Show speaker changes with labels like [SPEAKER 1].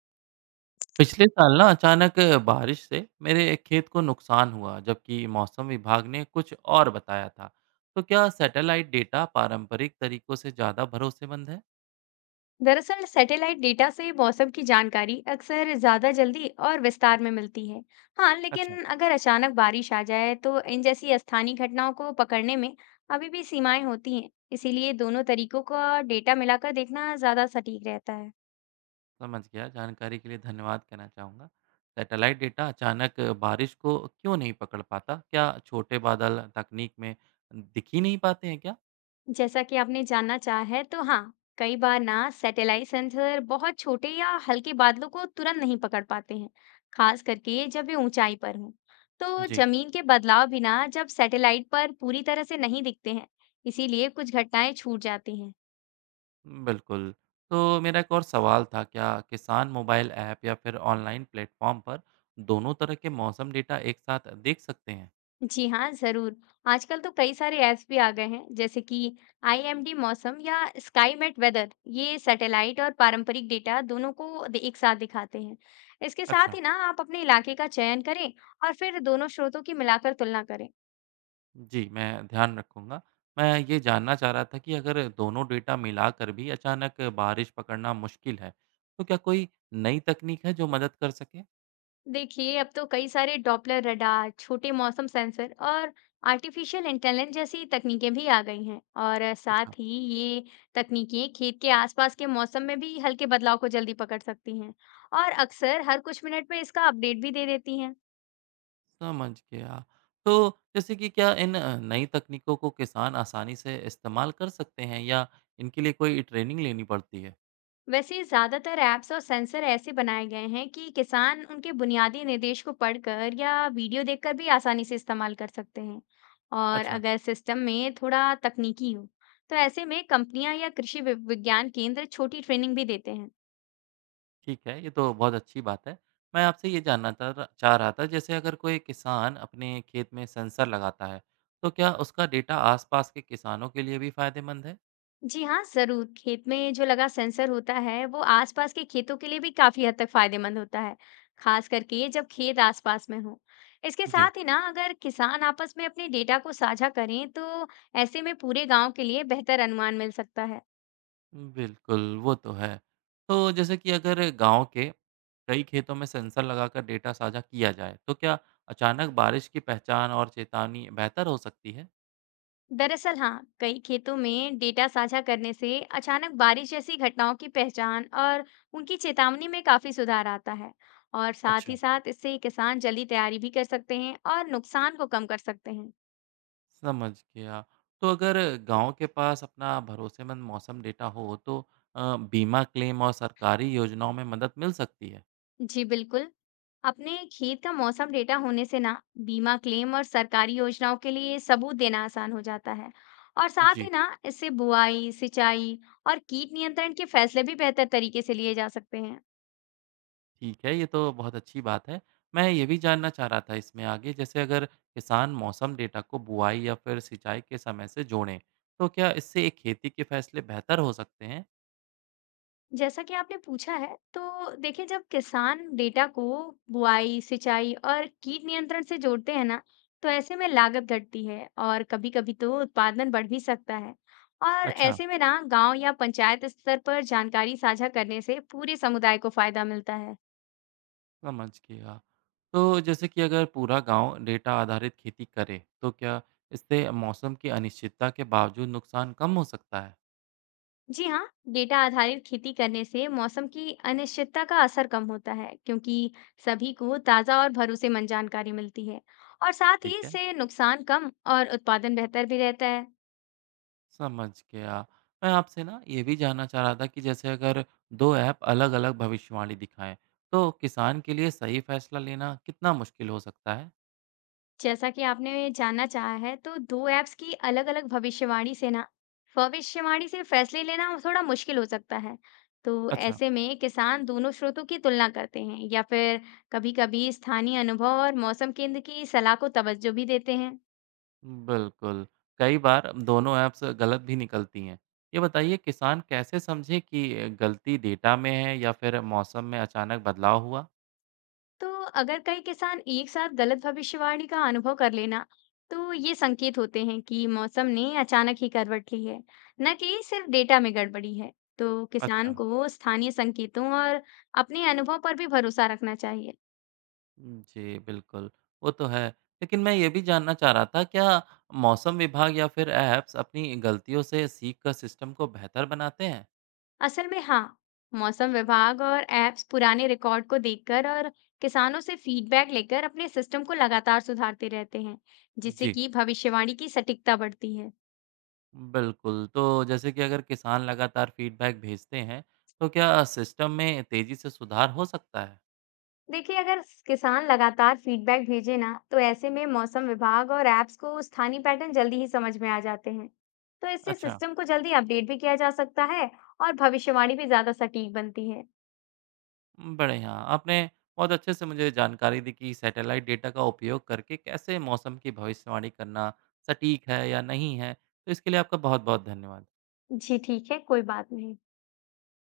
[SPEAKER 1] पिछले साल ना अचानक बारिश से मेरे खेत को नुकसान हुआ जबकि मौसम विभाग ने कुछ और बताया था। तो क्या सैटेलाइट डेटा पारंपरिक तरीकों से ज़्यादा भरोसेमंद है?
[SPEAKER 2] दरअसल सैटेलाइट डेटा से मौसम की जानकारी अक्सर ज़्यादा जल्दी और विस्तार में मिलती है। हाँ, लेकिन
[SPEAKER 1] अच्छा,
[SPEAKER 2] अगर अचानक बारिश आ जाए तो इन जैसी स्थानीय घटनाओं को पकड़ने में अभी भी सीमाएं होती हैं। इसीलिए दोनों तरीकों का डेटा मिलाकर देखना ज़्यादा सटीक रहता है।
[SPEAKER 1] समझ गया। जानकारी के लिए धन्यवाद कहना चाहूँगा। सैटेलाइट डेटा अचानक बारिश को क्यों नहीं पकड़ पाता? क्या छोटे बादल तकनीक में दिख ही नहीं पाते हैं क्या?
[SPEAKER 2] जैसा कि आपने जानना चाहा है तो हाँ, कई बार ना सैटेलाइट सेंसर बहुत छोटे या हल्के बादलों को तुरंत नहीं पकड़ पाते हैं, खास करके जब वे ऊंचाई पर हों। तो
[SPEAKER 1] जी।
[SPEAKER 2] जमीन के बदलाव भी ना जब सैटेलाइट पर पूरी तरह से नहीं दिखते हैं, इसीलिए कुछ घटनाएं छूट जाती हैं।
[SPEAKER 1] बिल्कुल। तो मेरा एक और सवाल था, क्या किसान मोबाइल ऐप या फिर ऑनलाइन प्लेटफ़ॉर्म पर दोनों तरह के मौसम डेटा एक साथ देख सकते हैं?
[SPEAKER 2] जी हाँ, ज़रूर। आजकल तो कई सारे ऐप्स भी आ गए हैं, जैसे कि आईएमडी मौसम या स्काईमेट वेदर। ये सैटेलाइट और पारंपरिक डेटा दोनों को द एक साथ दिखाते हैं। इसके साथ
[SPEAKER 1] अच्छा।
[SPEAKER 2] ही ना आप अपने इलाके का चयन करें और फिर दोनों स्रोतों की मिलाकर तुलना करें।
[SPEAKER 1] जी, मैं ध्यान रखूँगा। मैं ये जानना चाह रहा था कि अगर दोनों डेटा मिलाकर भी अचानक बारिश पकड़ना मुश्किल है, तो क्या कोई नई तकनीक है जो मदद कर सके?
[SPEAKER 2] देखिए, अब तो कई सारे डॉपलर रडार, छोटे मौसम सेंसर और आर्टिफिशियल इंटेलिजेंस जैसी तकनीकें भी आ गई हैं। और
[SPEAKER 1] अच्छा।
[SPEAKER 2] साथ ही ये तकनीकें खेत के आसपास के मौसम में भी हल्के बदलाव को जल्दी पकड़ सकती हैं, और अक्सर हर कुछ मिनट में इसका अपडेट भी दे देती हैं।
[SPEAKER 1] समझ गया। तो जैसे कि क्या इन नई तकनीकों को किसान आसानी से इस्तेमाल कर सकते हैं या इनके लिए कोई ट्रेनिंग लेनी पड़ती है?
[SPEAKER 2] वैसे ज्यादातर ऐप्स और सेंसर ऐसे बनाए गए हैं कि किसान उनके बुनियादी निर्देश को पढ़कर या वीडियो देखकर भी आसानी से इस्तेमाल कर सकते हैं। और
[SPEAKER 1] अच्छा।
[SPEAKER 2] अगर सिस्टम में थोड़ा तकनीकी हो, तो ऐसे में कंपनियां या कृषि विज्ञान केंद्र छोटी ट्रेनिंग भी देते हैं।
[SPEAKER 1] ठीक है, ये तो बहुत अच्छी बात है। मैं आपसे ये जानना चाह रहा था, जैसे अगर कोई किसान अपने खेत में सेंसर लगाता है, तो क्या उसका डेटा आसपास के किसानों के लिए भी फ़ायदेमंद है?
[SPEAKER 2] जी हाँ, ज़रूर। खेत में जो लगा सेंसर होता है, वो आसपास के खेतों के लिए भी काफ़ी हद तक फ़ायदेमंद होता है, खास करके जब खेत आसपास में हो। इसके
[SPEAKER 1] जी।
[SPEAKER 2] साथ ही ना अगर किसान आपस में अपने डेटा को साझा करें, तो ऐसे में पूरे गांव के लिए बेहतर अनुमान मिल सकता है।
[SPEAKER 1] बिल्कुल, वो तो है। तो जैसे कि अगर गाँव के कई खेतों में सेंसर लगाकर डेटा साझा किया जाए, तो क्या अचानक बारिश की पहचान और चेतावनी बेहतर हो सकती है?
[SPEAKER 2] दरअसल हाँ, कई खेतों में डेटा साझा करने से अचानक बारिश जैसी घटनाओं की पहचान और उनकी चेतावनी में काफ़ी सुधार आता है। और साथ
[SPEAKER 1] अच्छा।
[SPEAKER 2] ही साथ इससे किसान जल्दी तैयारी भी कर सकते हैं और नुकसान को कम कर सकते हैं।
[SPEAKER 1] समझ गया। तो अगर गाँव के पास अपना भरोसेमंद मौसम डेटा हो तो बीमा क्लेम और सरकारी योजनाओं में मदद मिल सकती है।
[SPEAKER 2] जी बिल्कुल। अपने खेत का मौसम डेटा होने से ना बीमा क्लेम और सरकारी योजनाओं के लिए सबूत देना आसान हो जाता है। और साथ
[SPEAKER 1] जी।
[SPEAKER 2] ही ना इससे बुआई, सिंचाई और कीट नियंत्रण के फैसले भी बेहतर तरीके से लिए जा सकते हैं।
[SPEAKER 1] ठीक है, ये तो बहुत अच्छी बात है। मैं ये भी जानना चाह रहा था इसमें आगे, जैसे अगर किसान मौसम डेटा को बुआई या फिर सिंचाई के समय से जोड़ें, तो क्या इससे खेती के फैसले बेहतर हो सकते हैं?
[SPEAKER 2] जैसा कि आपने पूछा है, तो देखिए, जब किसान डेटा को बुआई, सिंचाई और कीट नियंत्रण से जोड़ते हैं ना, तो ऐसे में लागत घटती है और कभी कभी तो उत्पादन बढ़ भी सकता है। और
[SPEAKER 1] अच्छा।
[SPEAKER 2] ऐसे में ना गांव या पंचायत स्तर पर जानकारी साझा करने से पूरे समुदाय को फायदा मिलता है।
[SPEAKER 1] समझ गया। तो जैसे कि अगर पूरा गांव डेटा आधारित खेती करे, तो क्या इससे मौसम की अनिश्चितता के बावजूद नुकसान कम हो सकता है?
[SPEAKER 2] जी हाँ, डेटा आधारित खेती करने से मौसम की अनिश्चितता का असर कम होता है, क्योंकि सभी को ताजा और भरोसेमंद जानकारी मिलती है। और साथ
[SPEAKER 1] ठीक
[SPEAKER 2] ही
[SPEAKER 1] है।
[SPEAKER 2] इससे नुकसान कम और उत्पादन बेहतर भी रहता है।
[SPEAKER 1] समझ गया। मैं आपसे ना ये भी जानना चाह रहा था कि जैसे अगर दो ऐप अलग-अलग भविष्यवाणी दिखाएं, तो किसान के लिए सही फैसला लेना कितना मुश्किल हो सकता है?
[SPEAKER 2] जैसा कि आपने जानना चाहा है, तो 2 ऐप्स की अलग-अलग भविष्यवाणी से फैसले लेना थोड़ा मुश्किल हो सकता है। तो
[SPEAKER 1] अच्छा।
[SPEAKER 2] ऐसे में किसान दोनों स्रोतों की तुलना करते हैं या फिर कभी-कभी स्थानीय अनुभव और मौसम केंद्र की सलाह को तवज्जो भी देते हैं।
[SPEAKER 1] बिल्कुल। कई बार दोनों ऐप्स गलत भी निकलती हैं। ये बताइए, किसान कैसे समझे कि गलती डेटा में है या फिर मौसम में अचानक बदलाव हुआ?
[SPEAKER 2] तो अगर कई किसान एक साथ गलत भविष्यवाणी का अनुभव कर लेना, तो ये संकेत होते हैं कि मौसम ने अचानक ही करवट ली है, न कि सिर्फ डेटा में गड़बड़ी है। तो किसान
[SPEAKER 1] अच्छा।
[SPEAKER 2] को स्थानीय संकेतों और अपने अनुभव पर भी भरोसा रखना चाहिए।
[SPEAKER 1] जी, बिल्कुल, वो तो है। लेकिन मैं ये भी जानना चाह रहा था, क्या मौसम विभाग या फिर ऐप्स अपनी गलतियों से सीख कर सिस्टम को बेहतर बनाते हैं?
[SPEAKER 2] असल में हाँ, मौसम विभाग और ऐप्स पुराने रिकॉर्ड को देखकर और किसानों से फीडबैक लेकर अपने सिस्टम को लगातार सुधारते रहते हैं, जिससे
[SPEAKER 1] जी,
[SPEAKER 2] कि भविष्यवाणी की सटीकता बढ़ती है।
[SPEAKER 1] बिल्कुल। तो जैसे कि अगर किसान लगातार फीडबैक भेजते हैं, तो क्या सिस्टम में तेज़ी से सुधार हो सकता है?
[SPEAKER 2] देखिए, अगर किसान लगातार फीडबैक भेजे ना, तो ऐसे में मौसम विभाग और ऐप्स को स्थानीय पैटर्न जल्दी ही समझ में आ जाते हैं। तो इससे
[SPEAKER 1] अच्छा,
[SPEAKER 2] सिस्टम को जल्दी अपडेट भी किया जा सकता है और भविष्यवाणी भी ज्यादा सटीक बनती है।
[SPEAKER 1] बढ़िया। आपने बहुत अच्छे से मुझे जानकारी दी कि सैटेलाइट डेटा का उपयोग करके कैसे मौसम की भविष्यवाणी करना सटीक है या नहीं है। तो इसके लिए आपका बहुत-बहुत धन्यवाद।
[SPEAKER 2] जी ठीक है, कोई बात नहीं।